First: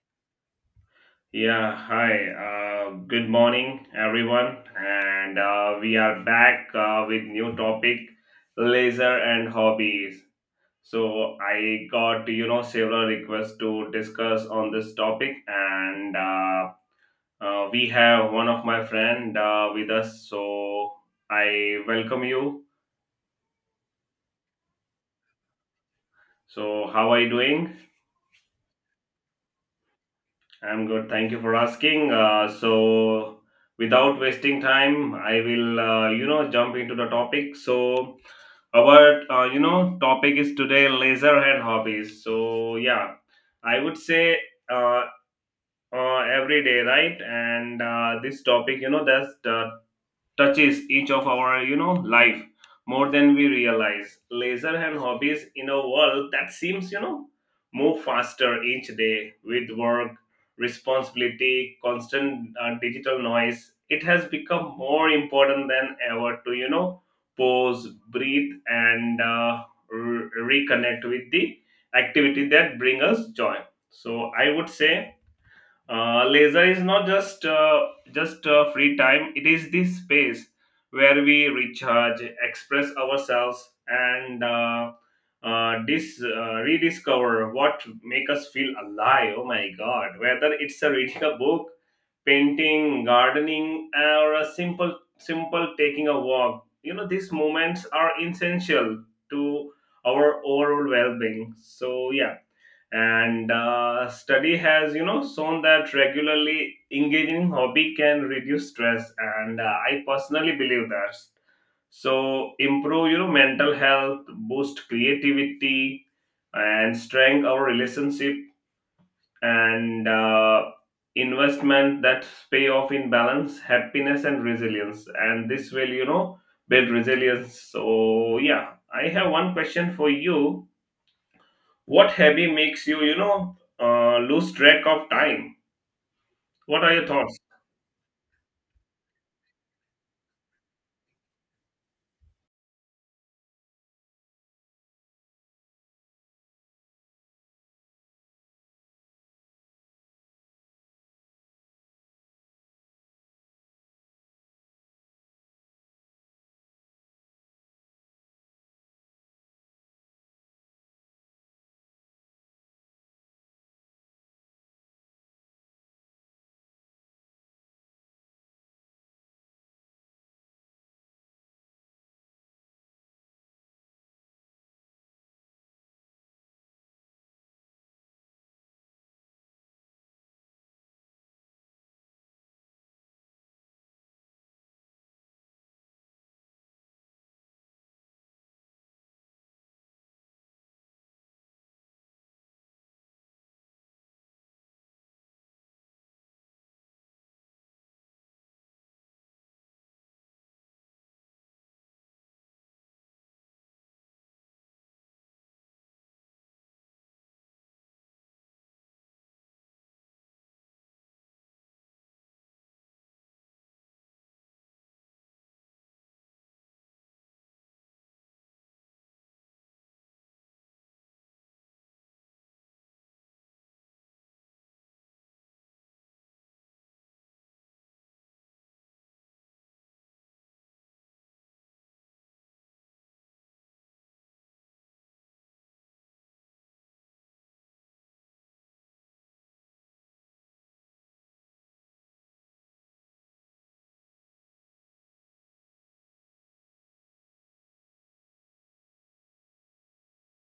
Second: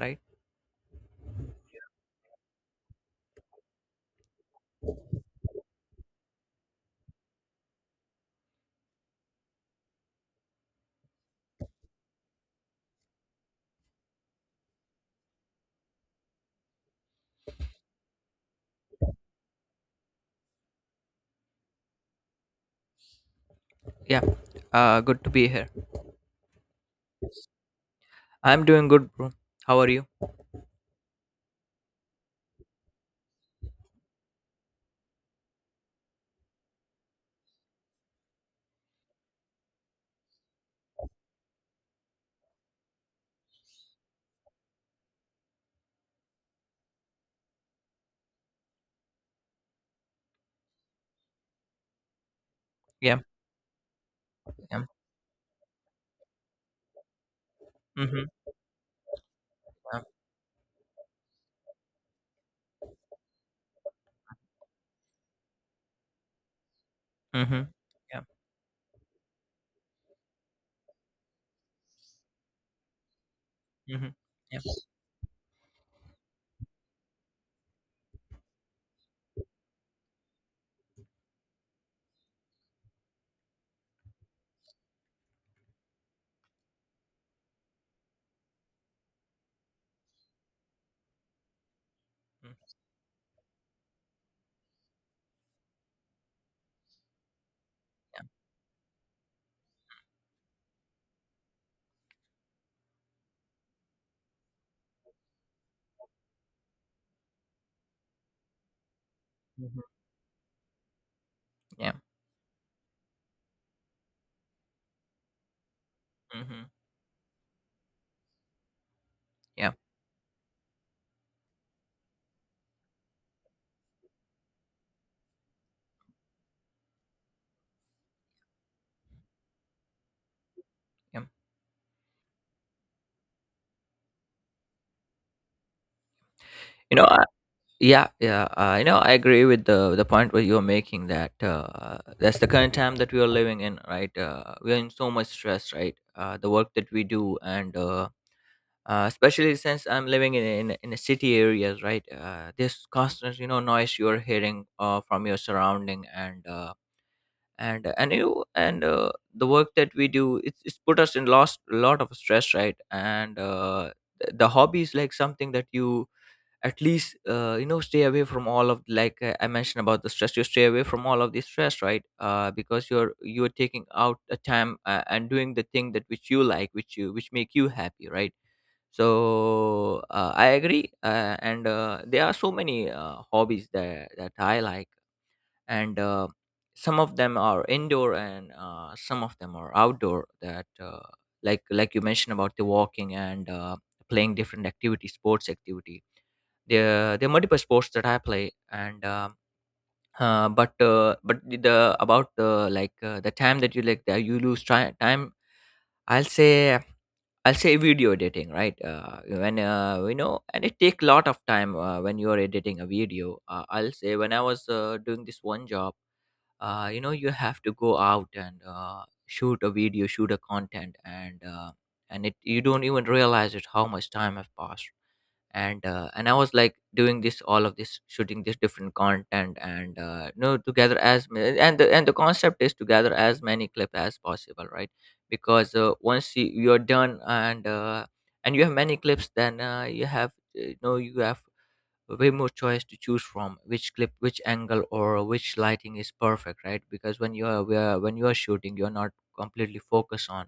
Right? Yeah, hi. Good morning, everyone. And we are back with new topic, laser and hobbies. So I got several requests to discuss on this topic, and we have one of my friend with us. So I welcome you. Yeah, good to be here. So how are you doing? I'm doing good, bro. How are you? I'm good. Thank you for asking. So without wasting time, I will jump into the topic. So our topic is today leisure and hobbies, so yeah, I would say uh, every day, right? And this topic, that's touches each of our life more Yeah. than we realize. Leisure Yeah. and hobbies, in a world that seems move Mm-hmm. faster each day with Yeah. work responsibility, constant digital noise, it has become more important than ever to Mm-hmm. pause, Yeah. breathe, and reconnect with the activity that bring us joy. Mm-hmm. So I Yeah. would Mm-hmm. say leisure is not just free time. It is the space where we recharge, express ourselves, and rediscover what make us feel alive. Oh my God! Whether it's a reading a book, painting, gardening, or a simple taking a walk, you know these moments are essential to our overall well-being. So yeah, and study has shown that regularly engaging hobby can reduce stress, and Mm-hmm. I personally believe that, Yeah. so improve mental health, boost creativity, Mm-hmm. and strengthen our relationship. Yeah. And investment that pay off in balance happiness and resilience, and this will build resilience. So yeah, I have one question for you. Yeah. What hobby makes you, lose track of time? What are You your know, thoughts? Yeah, yeah. I agree with the point where you're making that that's the current time that we are living in, right? We're in so much stress, right? The work that we do, and especially since I'm living in a city areas, right? This constant, you know, noise you're hearing from your surrounding, and the work that we do, it's put us in lost lot of stress, right? And The hobby is like something that you at least you know stay away from all of I mentioned about the stress. You stay away from all of the stress, right? Because you're taking out a time and doing the thing that which you like, which you, which make you happy, right? So I agree, and there are so many hobbies that I like, and some of them are indoor and some of them are outdoor that like you mentioned about the walking, and playing different activity, sports activity. There are multiple sports that I play, and but the about the the time that you like, that you lose try, time. I'll say, I'll say video editing, right? When you know, and it take a lot of time when you are editing a video. I'll say when I was doing this one job, you know, you have to go out and shoot a video, shoot a content, and and it you don't even realize it how much time have passed, and and I was like doing this all of this shooting this different content, and no to gather as ma- and and the concept is to gather as many clip as possible, right? Because once you're done, and and you have many clips, then you have you know you have way more choice to choose from, which clip, which angle, or which lighting is perfect, right? Because when you are when you are shooting, you're not completely focused on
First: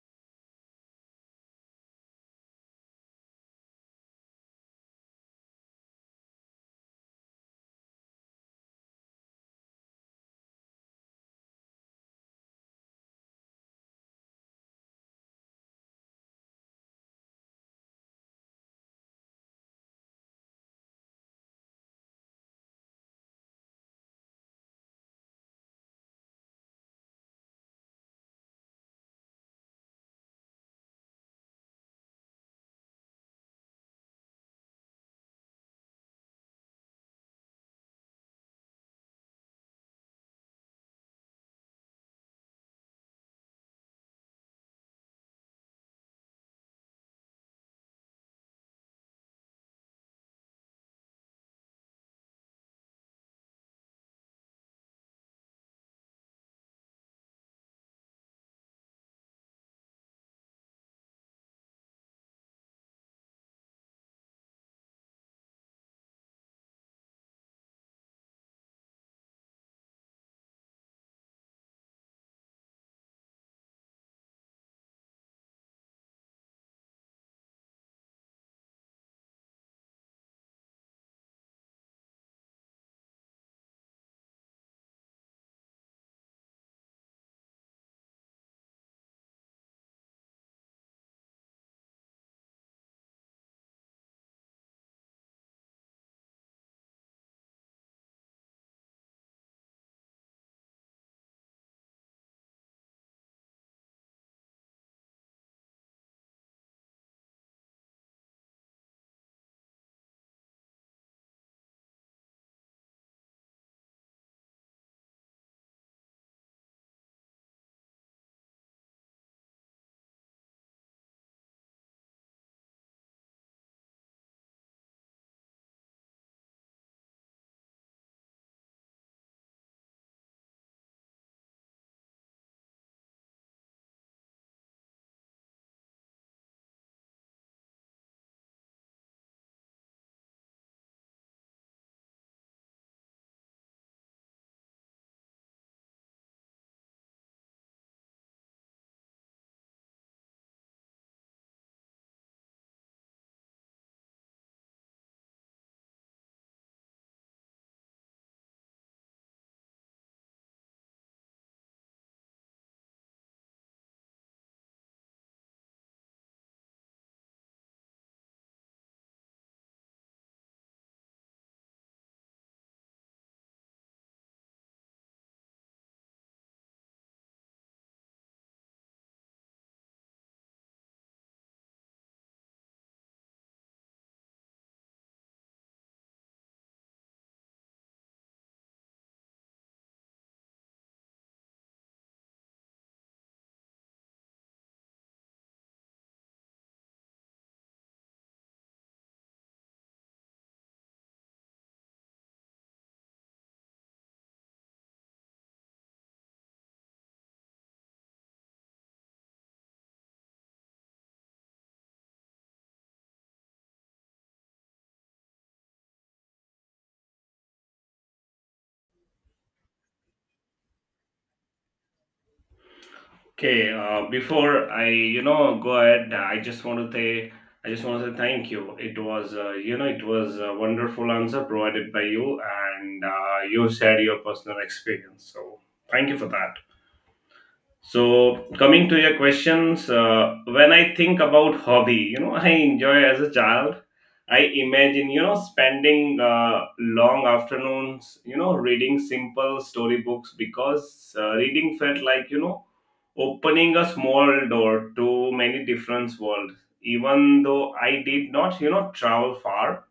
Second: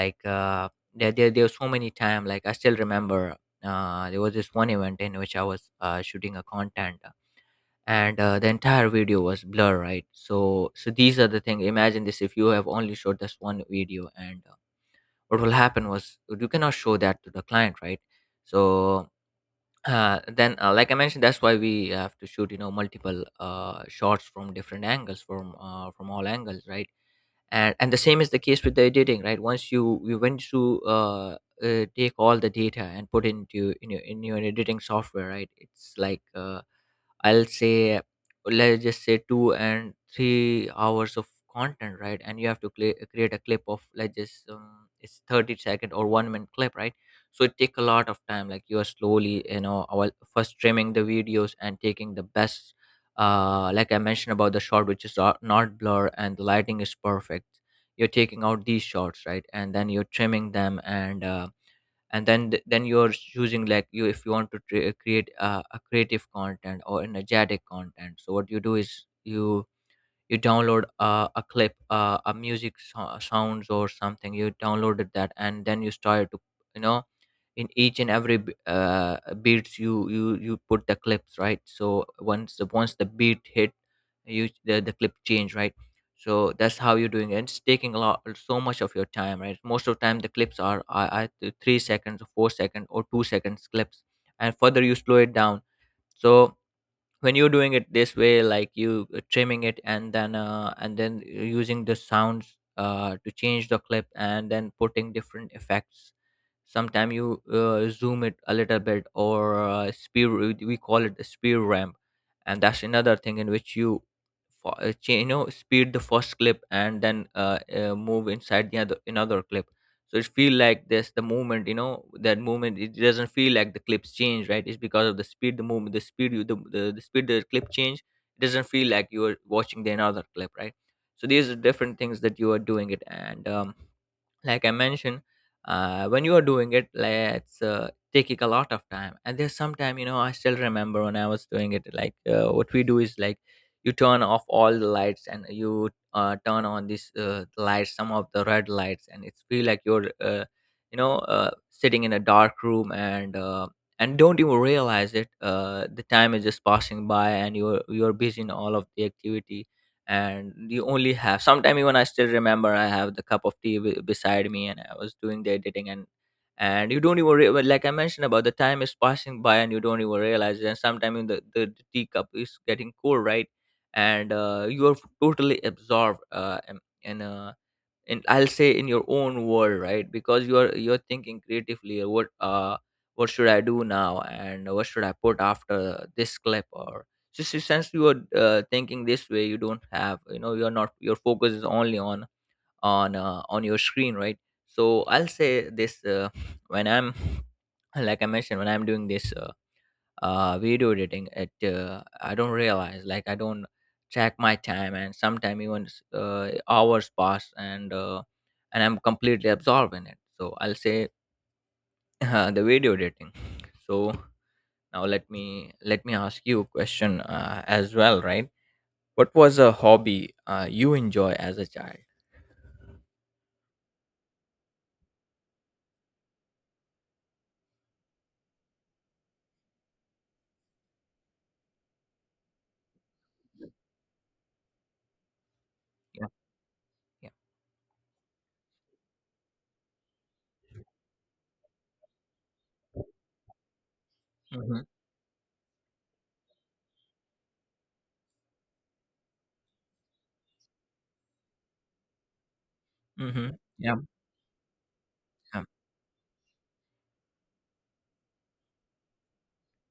there were so many time. Like I still remember there was this one event in which I was shooting a content, and the entire video was blur, right? So these are the thing. Imagine this: if you have only shot this one video, and what will happen was you cannot show that to the client, right? So then like I mentioned, that's why we have to shoot you know multiple shots from different angles, from all angles, right? And the same is the case with the editing, right? Once you went to take all the data and put into in your editing software, right? It's like I'll say, let's just say 2 and 3 hours of content, right? And you have to create a clip of let's just it's 30 second or 1 minute clip, right? So it take a lot of time. Like you are slowly, you know, while first trimming the videos and taking the best. Like I mentioned about the shot, which is not blur and the lighting is perfect. You're taking out these shots, right? And then you're trimming them, and and then then you're choosing like you if you want to create a creative content or energetic content. So what you do is you download a clip a music sounds or something. You downloaded that and then you started to you know in each and every beats you put the clips, right? So once the beat hit you, the clip change, right? So that's how you're doing it. It's taking a lot so much of your time, right? Most of the time the clips are, I 3 seconds or 4 second or 2 seconds clips, and further you slow it down. So when you're doing it this way, like you trimming it, and then using the sounds to change the clip, and then putting different effects, sometime you zoom it a little bit, or speed, we call it a speed ramp. And that's another thing in which you you know speed the first clip, and then move inside the other another clip. So it feel like this the movement, you know, that movement, it doesn't feel like the clips change, right? It's because of the speed, the movement, the speed you, the speed the clip change. It doesn't feel like you're watching the another clip, right? So these are different things that you are doing it, and like I mentioned when you are doing it, let's taking a lot of time. And there's some time, you know, I still remember when I was doing it, like what we do is like, you turn off all the lights and you turn on these lights, some of the red lights, and it's feel like you're you know sitting in a dark room, and and don't even realize it the time is just passing by, and you're busy in all of the activity. And you only have sometime, even I still remember I have the cup of tea beside me and I was doing the editing, and you don't even well, like I mentioned about the time is passing by and you don't even realize it. And sometimes the tea cup is getting cold, right? And you are totally absorbed and I'll say in your own world, right? Because you're thinking creatively, what should I do now and what should I put after this clip, or just since you are thinking this way, you don't have you know, you're not, your focus is only on, on your screen, right? So I'll say this when I'm, like I mentioned, when I'm doing this video editing, it I don't realize, like I don't track my time, and sometimes hours pass, and and I'm completely absorbed in it. So I'll say the video editing. So now let me ask you a question as well, right? What was a hobby you enjoy as a child? Okay, before I, go ahead, I just want to say thank you. It was, it was a wonderful answer provided by you, and you shared your personal experience. So thank you for Yeah. that. Yeah. So, coming to your questions, when I think about hobby, you know, I enjoy as a child. I Mm-hmm. imagine, you know, spending long afternoons, you know, reading simple storybooks because reading felt like, you know, Mm-hmm. opening a Yeah. small door to many Yeah. different worlds. Even though I did not, you know, travel far,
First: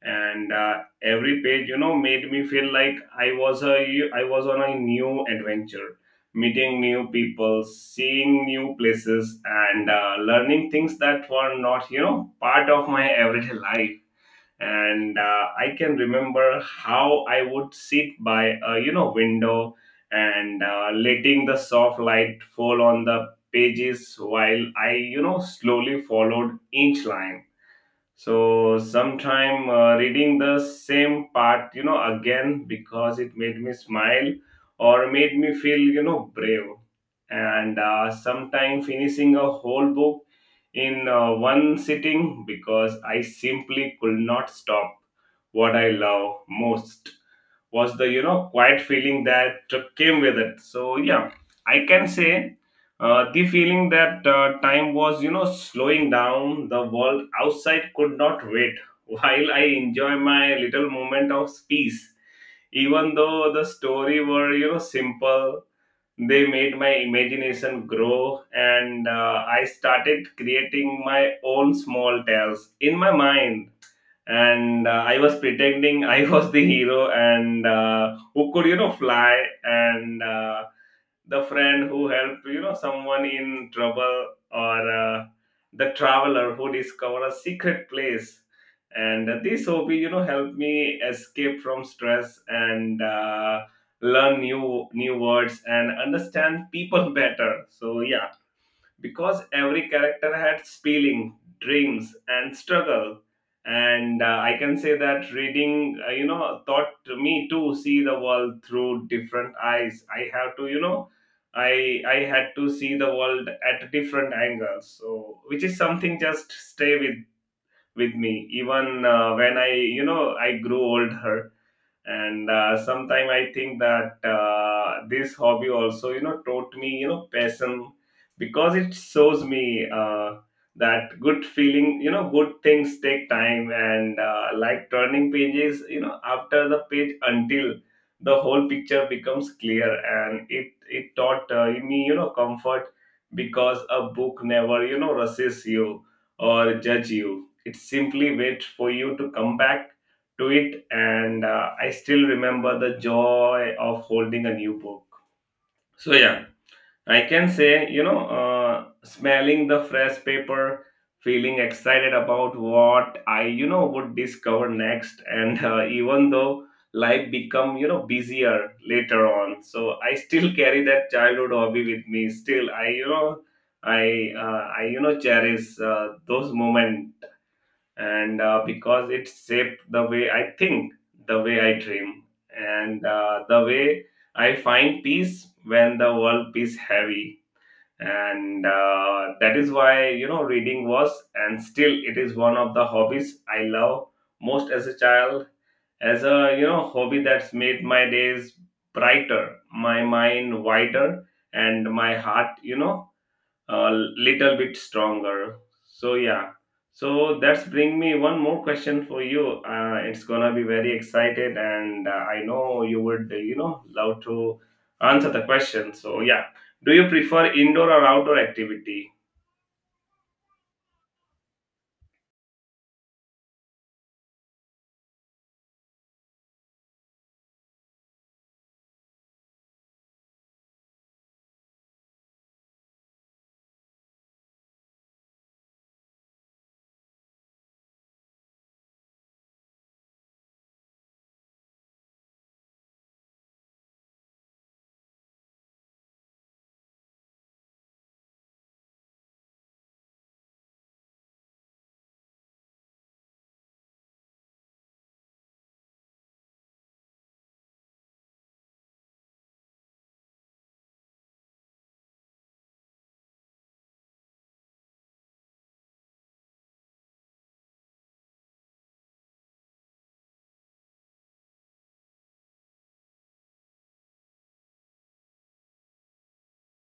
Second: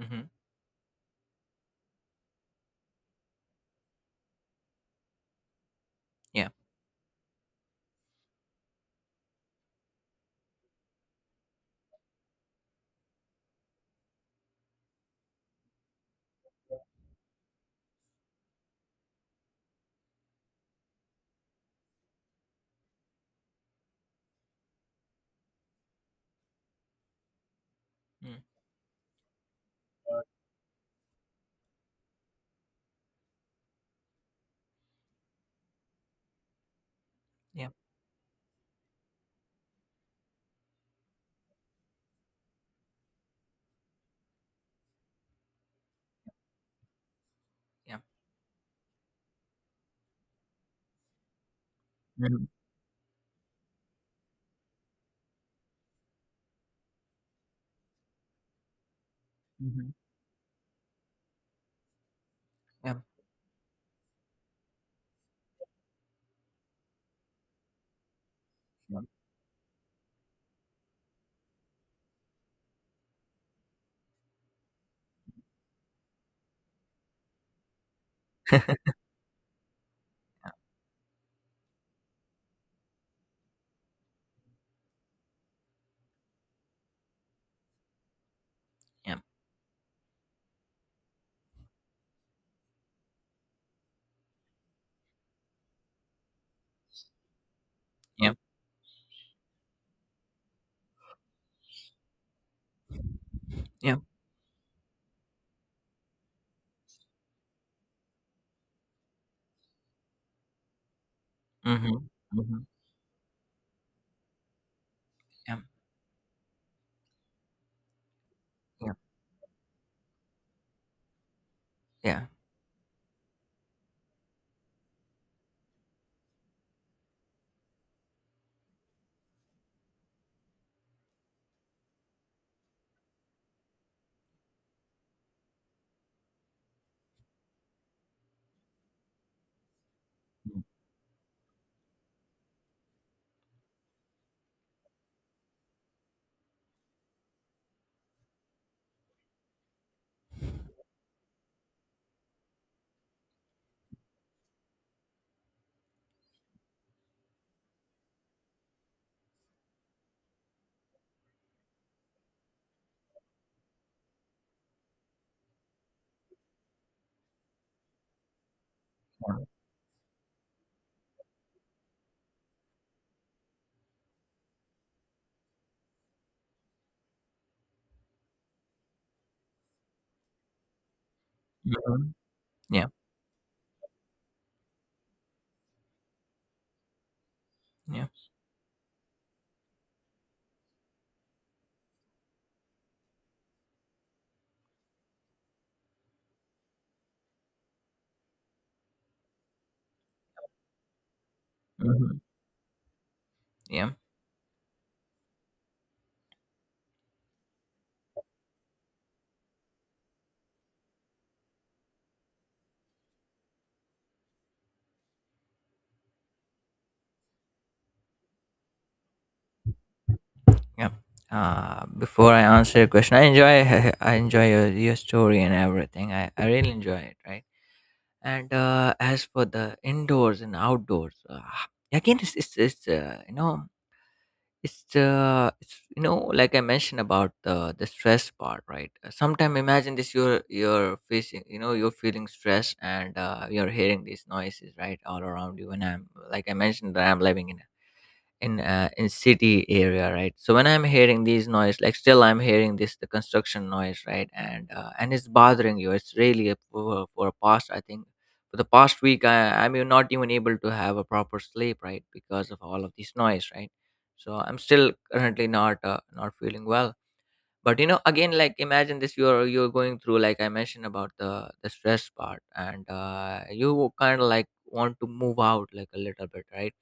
Mm-hmm. and every page, you know, made me feel like I was on a new adventure, Yeah. meeting new people, seeing new places, and learning things that were not, you know, part of my everyday life. And I can remember how I would sit by a, you know, window, and letting the soft light fall on the pages, while i, you know, slowly followed each line. Mm. So sometime reading the same part, you know, again because it made me smile or made me feel, you know, brave. Yeah. And sometime finishing a whole book in one sitting because I simply could not stop. What I love most was Yeah. the, you know, quiet feeling that came with it. So yeah, I can say Mm-hmm. The feeling that time was, you know, slowing down, the world outside could not wait while I Mm-hmm. enjoy my little moment of peace. Yeah. Even though the story were, you know, simple, they made my imagination grow, Yeah. and I started creating my own small tales in my mind. And I was pretending I was the hero, and who could, you know, fly, and the friend who helped, you know, someone in trouble, or the traveler who discovered a secret place. Yeah. And this hobby, you know, helped me escape from stress, and learn new words and understand people better. So yeah, Yeah. because every character had feeling, dreams, and struggle. Yeah. And I can say that reading, taught me to see the world through different eyes. I have to, I had Mm-hmm. to see the world at different angles. So, Yeah, which is something just stay with me yeah, even when I, I grew older. yeah. And sometime I think that this hobby also, you know, taught me, you know, passion because it shows me that good feeling, you know, good things take time, and like turning pages, you know, after the page until the whole picture becomes clear. And Mm, it taught me, you know, comfort because a book never, you know, rushes you or judge you. It simply waits for you to come back to it. And I still remember the joy of holding a new book. So yeah, I can say, smelling the fresh paper, feeling excited about what I, would discover next. And even though life become, you know, busier later on, so I still carry that childhood hobby with me. Still, I, cherish those moments. And because it shaped the way I think, the way yeah. I Mhm. dream, Yeah, and the way I find peace when the world is heavy. yeah. And that is why, you know, reading was and still it is one of the hobbies I love most as a child. As a, you know, hobby that's made my days brighter, my mind wider, and my Mhm. heart, you know, a Yeah, little bit stronger. So yeah. So that's bring me one more question for you. It's gonna be very excited, and I know you would, love to answer the question. So yeah, do you prefer indoor or outdoor activity? yeah. Before I answer your question, I enjoy I enjoy your story and everything. I really enjoy it, right? And as for the indoors and outdoors, again, it's you know it's you know, like I mentioned about the stress part, right? Sometimes imagine this: you're facing, you know, you're feeling stress, and you're hearing these noises, right, all around you. And I'm like I mentioned that I'm living in in city area, right? So when I'm hearing these noise, like still I'm hearing this the construction noise, right? And and it's bothering you, it's really a, for a past, I think for the past week I'm even not even able to have a proper sleep, right? Because of all of this noise, right? So I'm still currently not not feeling well. But you know, again, like imagine this, you're going through, like I mentioned about the stress part, and you kind of like want to move out like a little bit, right?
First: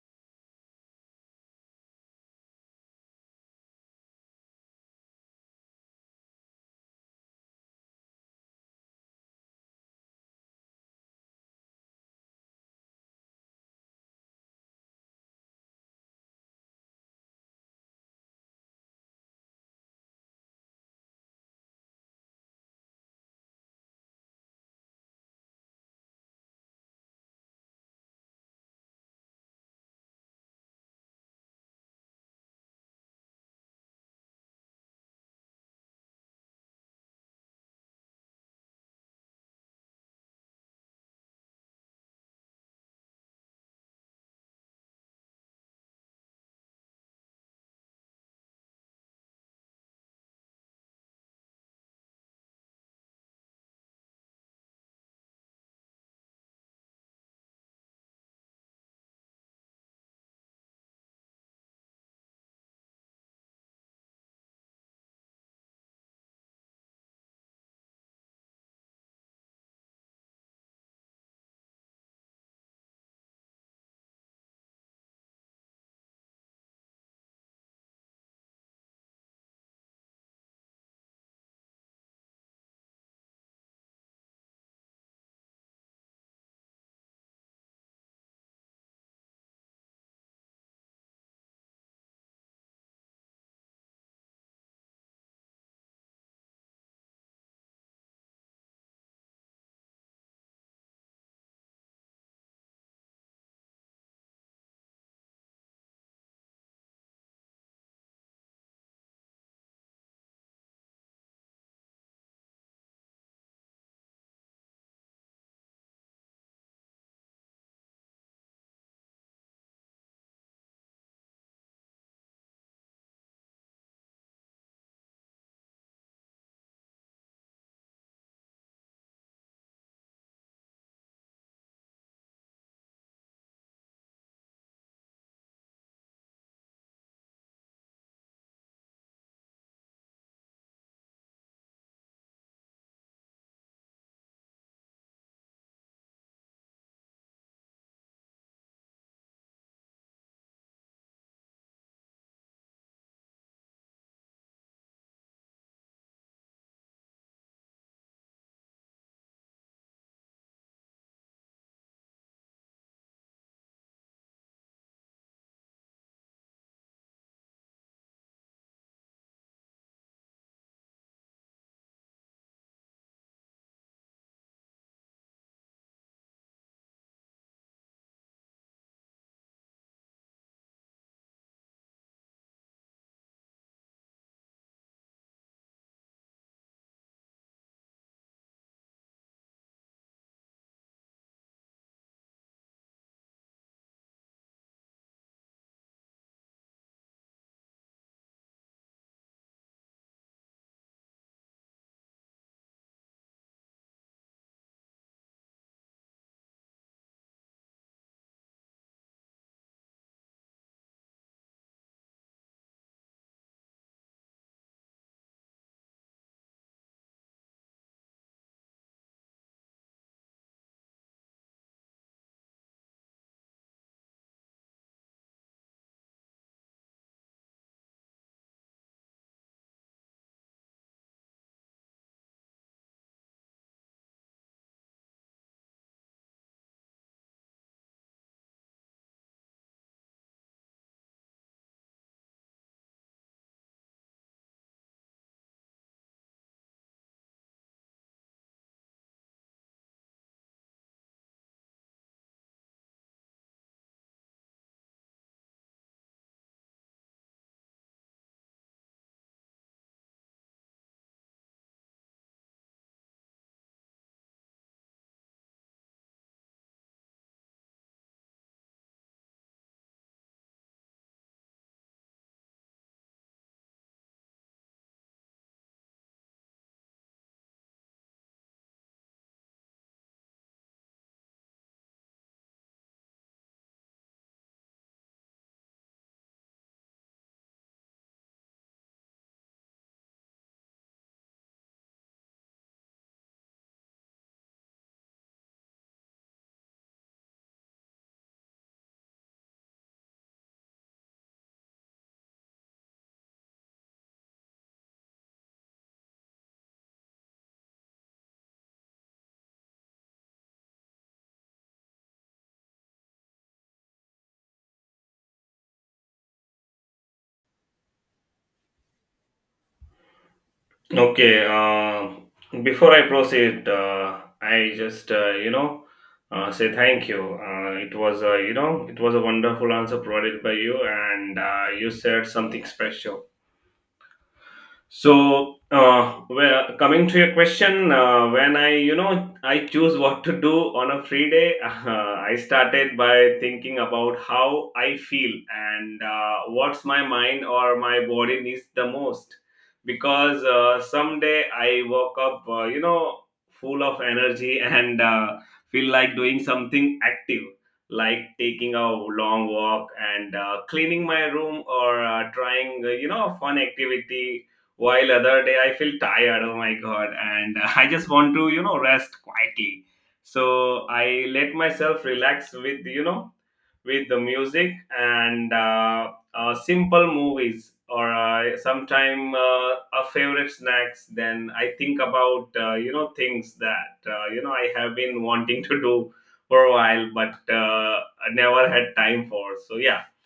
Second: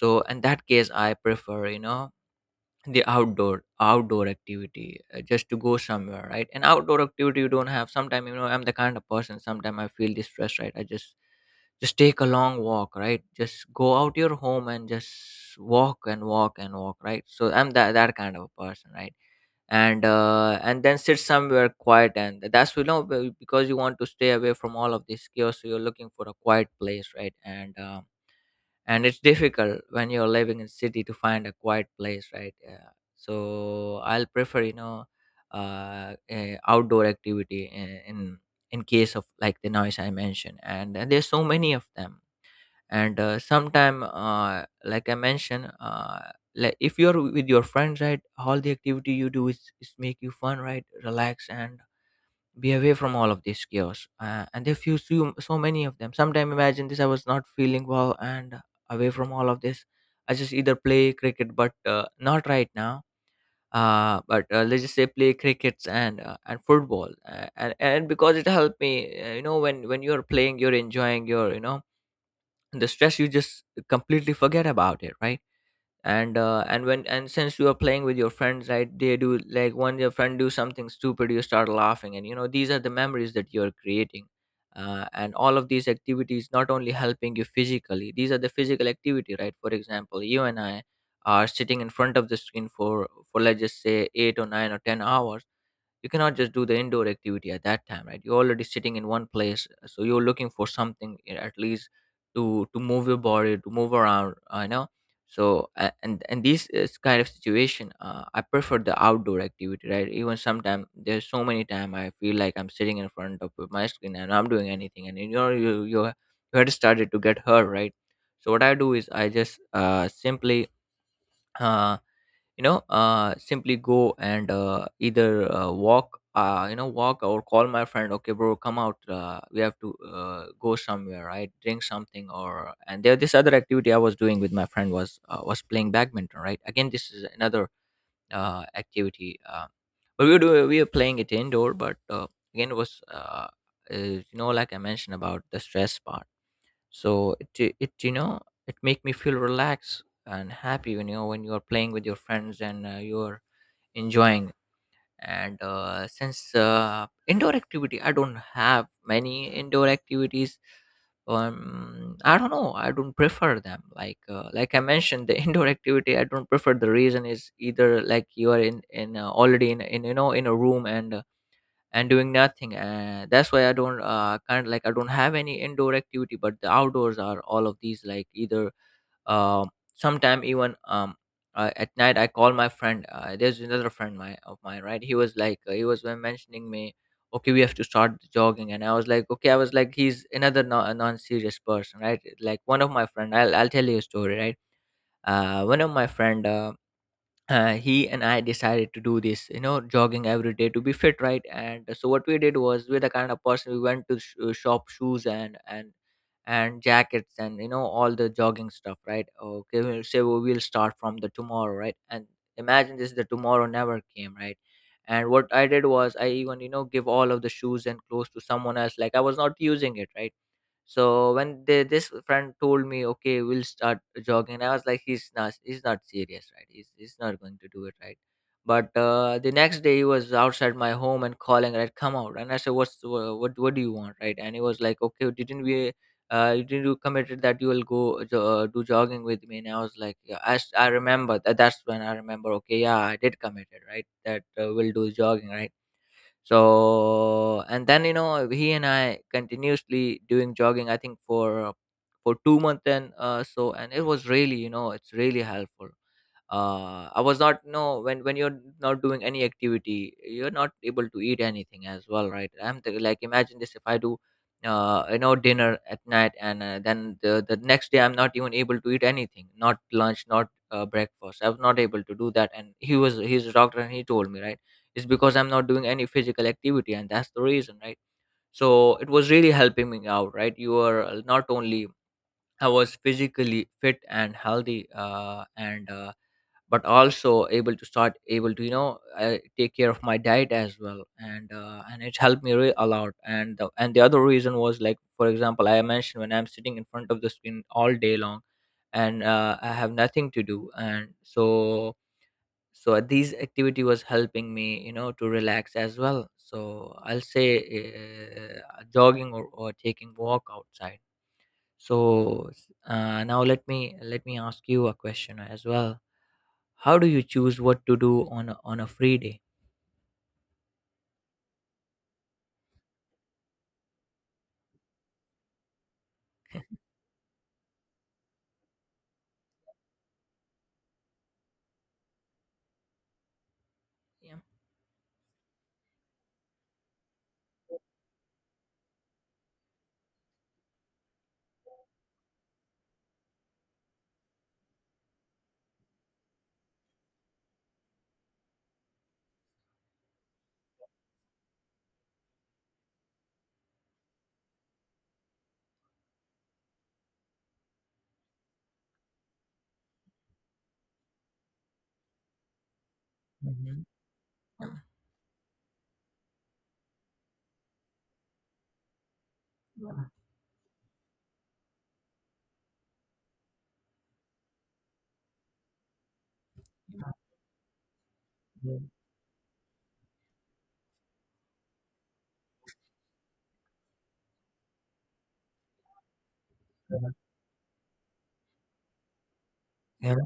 So in that case, I prefer, you know, the outdoor activity, just to go somewhere, right? An outdoor activity, you don't have sometimes, you know, I'm the kind of person, sometimes I feel distressed, right? I just take a long walk, right? Just go out your home and just walk and walk and walk, right? So I'm that, that kind of a person, right? And and then sit somewhere quiet, and that's you know because you want to stay away from all of this chaos, so you're looking for a quiet place, right? And and it's difficult when you're living in city to find a quiet place, right? Yeah. So I'll prefer outdoor activity in case of like the noise I mentioned, and there's so many of them. And sometime, like I mentioned, like if you're with your friends, right, all the activity you do is make you fun, right, relax and be away from all of this chaos. And if you see so many of them sometime, imagine this, I was not feeling well and away from all of this. I just either play cricket, but not right now. But let's just say play crickets and football, and because it helped me. You know, when you're playing you're enjoying your you know the stress, you just completely forget about it, right. And since you are playing with your friends, right, they do like when your friend do something stupid you start laughing, and these are the memories that you're creating. And all of these activities not only helping you physically, these are the physical activity, right. For example, you and I are sitting in front of the screen for, let's just say, 8 or 9 or 10 hours. You cannot just do the indoor activity at that time, right. You're already sitting in one place, so you're looking for something, at least to move your body, to move around, I know. So and this is kind of situation. I prefer the outdoor activity, right. Even sometimes there's so many time I feel like I'm sitting in front of my screen and I'm doing anything, and you had started to get hurt, right. So what I do is I just simply, Uh, simply go and either walk, walk or call my friend, okay bro, come out, we have to go somewhere, right, drink something. Or and there, this other activity I was doing with my friend was, playing badminton, right. Again, this is another activity, but we were doing, we were playing it indoor, but again it was, like I mentioned, about the stress part. So it it make me feel relaxed and happy, when when you are playing with your friends and you are enjoying. And since indoor activity, I don't have many indoor activities. I don't know, I don't prefer them, like I mentioned, the indoor activity I don't prefer. The reason is, either like you are in already in you know in a room, and doing nothing, and that's why I don't kind of like, I don't have any indoor activity. But the outdoors are all of these, like either, um sometime, even, at night I call my friend. There's another friend my of mine, right. He was like, he was mentioning me, okay, we have to start jogging. And I was like, okay. I was like, he's another non-serious person, right. Like one of my friend, I'll tell you a story, right. One of my friend, he and I decided to do this, jogging every day to be fit, right? And so what we did was, we're the kind of person, we went to shop shoes and jackets, and all the jogging stuff, right? Okay, we'll say, well, we'll start from the tomorrow, right? And imagine this, the tomorrow never came, right? And what I did was, I even give all of the shoes and clothes to someone else, like I was not using it, right? So when they, this friend told me, okay, we'll start jogging, I was like, he's not serious, right? He's not going to do it, right? But the next day he was outside my home and calling, right? Come out. And I said, what's, what do you want, right? And he was like, okay, didn't we, didn't you committed that you will go do jogging with me? And I was like, yeah, I remember that. That's when I remember, okay, yeah, I did commit it, right? That we'll do jogging, right? So and then he and I continuously doing jogging, I think, for 2 months, and so and it was really, it's really helpful. I was not, no, when you're not doing any activity, you're not able to eat anything as well, right? Like imagine this, if I do, dinner at night, and then the next day I'm not even able to eat anything, not lunch, not breakfast. I was not able to do that, and he's a doctor and he told me, right, it's because I'm not doing any physical activity, and that's the reason, right? So it was really helping me out, right? You are not only, I was physically fit and healthy, and but also able to start, able to take care of my diet as well, and it helped me really a lot. And the other reason was, like for example I mentioned, when I'm sitting in front of the screen all day long and I have nothing to do, and so, so these activity was helping me, to relax as well. So I'll say jogging or taking walk outside. So now let me ask you a question as well. How do you choose what to do on a free day? Okay. Before I proceed, I just say thank you. It was a, you know, it was a wonderful answer provided by you, and you said something special. Yeah. So, well, coming to your question, when I, I choose what to do on a free day, I started by thinking about how I feel and what's my mind or my body needs the most. Because someday I woke up, full of energy and feel like doing something active. Like taking a long walk and cleaning my room, or trying, a fun Mhm. activity, while other day I feel tired. Oh my god! And I just want to, you know, rest quietly. So I let myself relax with, you know, with the music, and simple movies, or Yeah. sometime a favorite snacks. Then I think about you know things that you know I have been wanting to do for a while, but I never had time for. So yeah, Yeah.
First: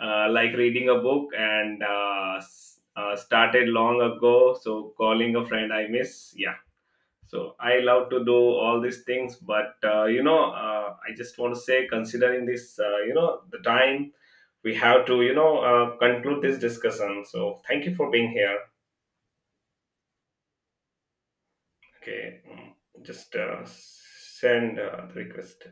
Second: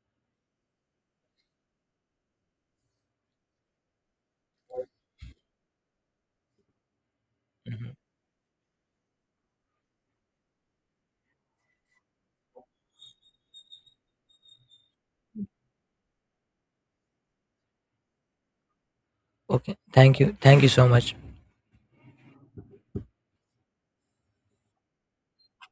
like reading a book, and started long ago, so calling a friend I miss. Yeah, so I Mhm. love to do all these things, but I just want to say, considering this, the time, we have to, you know, conclude this discussion. So thank you for being here. Okay. Thank you. Thank you so much. Okay. Mm, just send the request.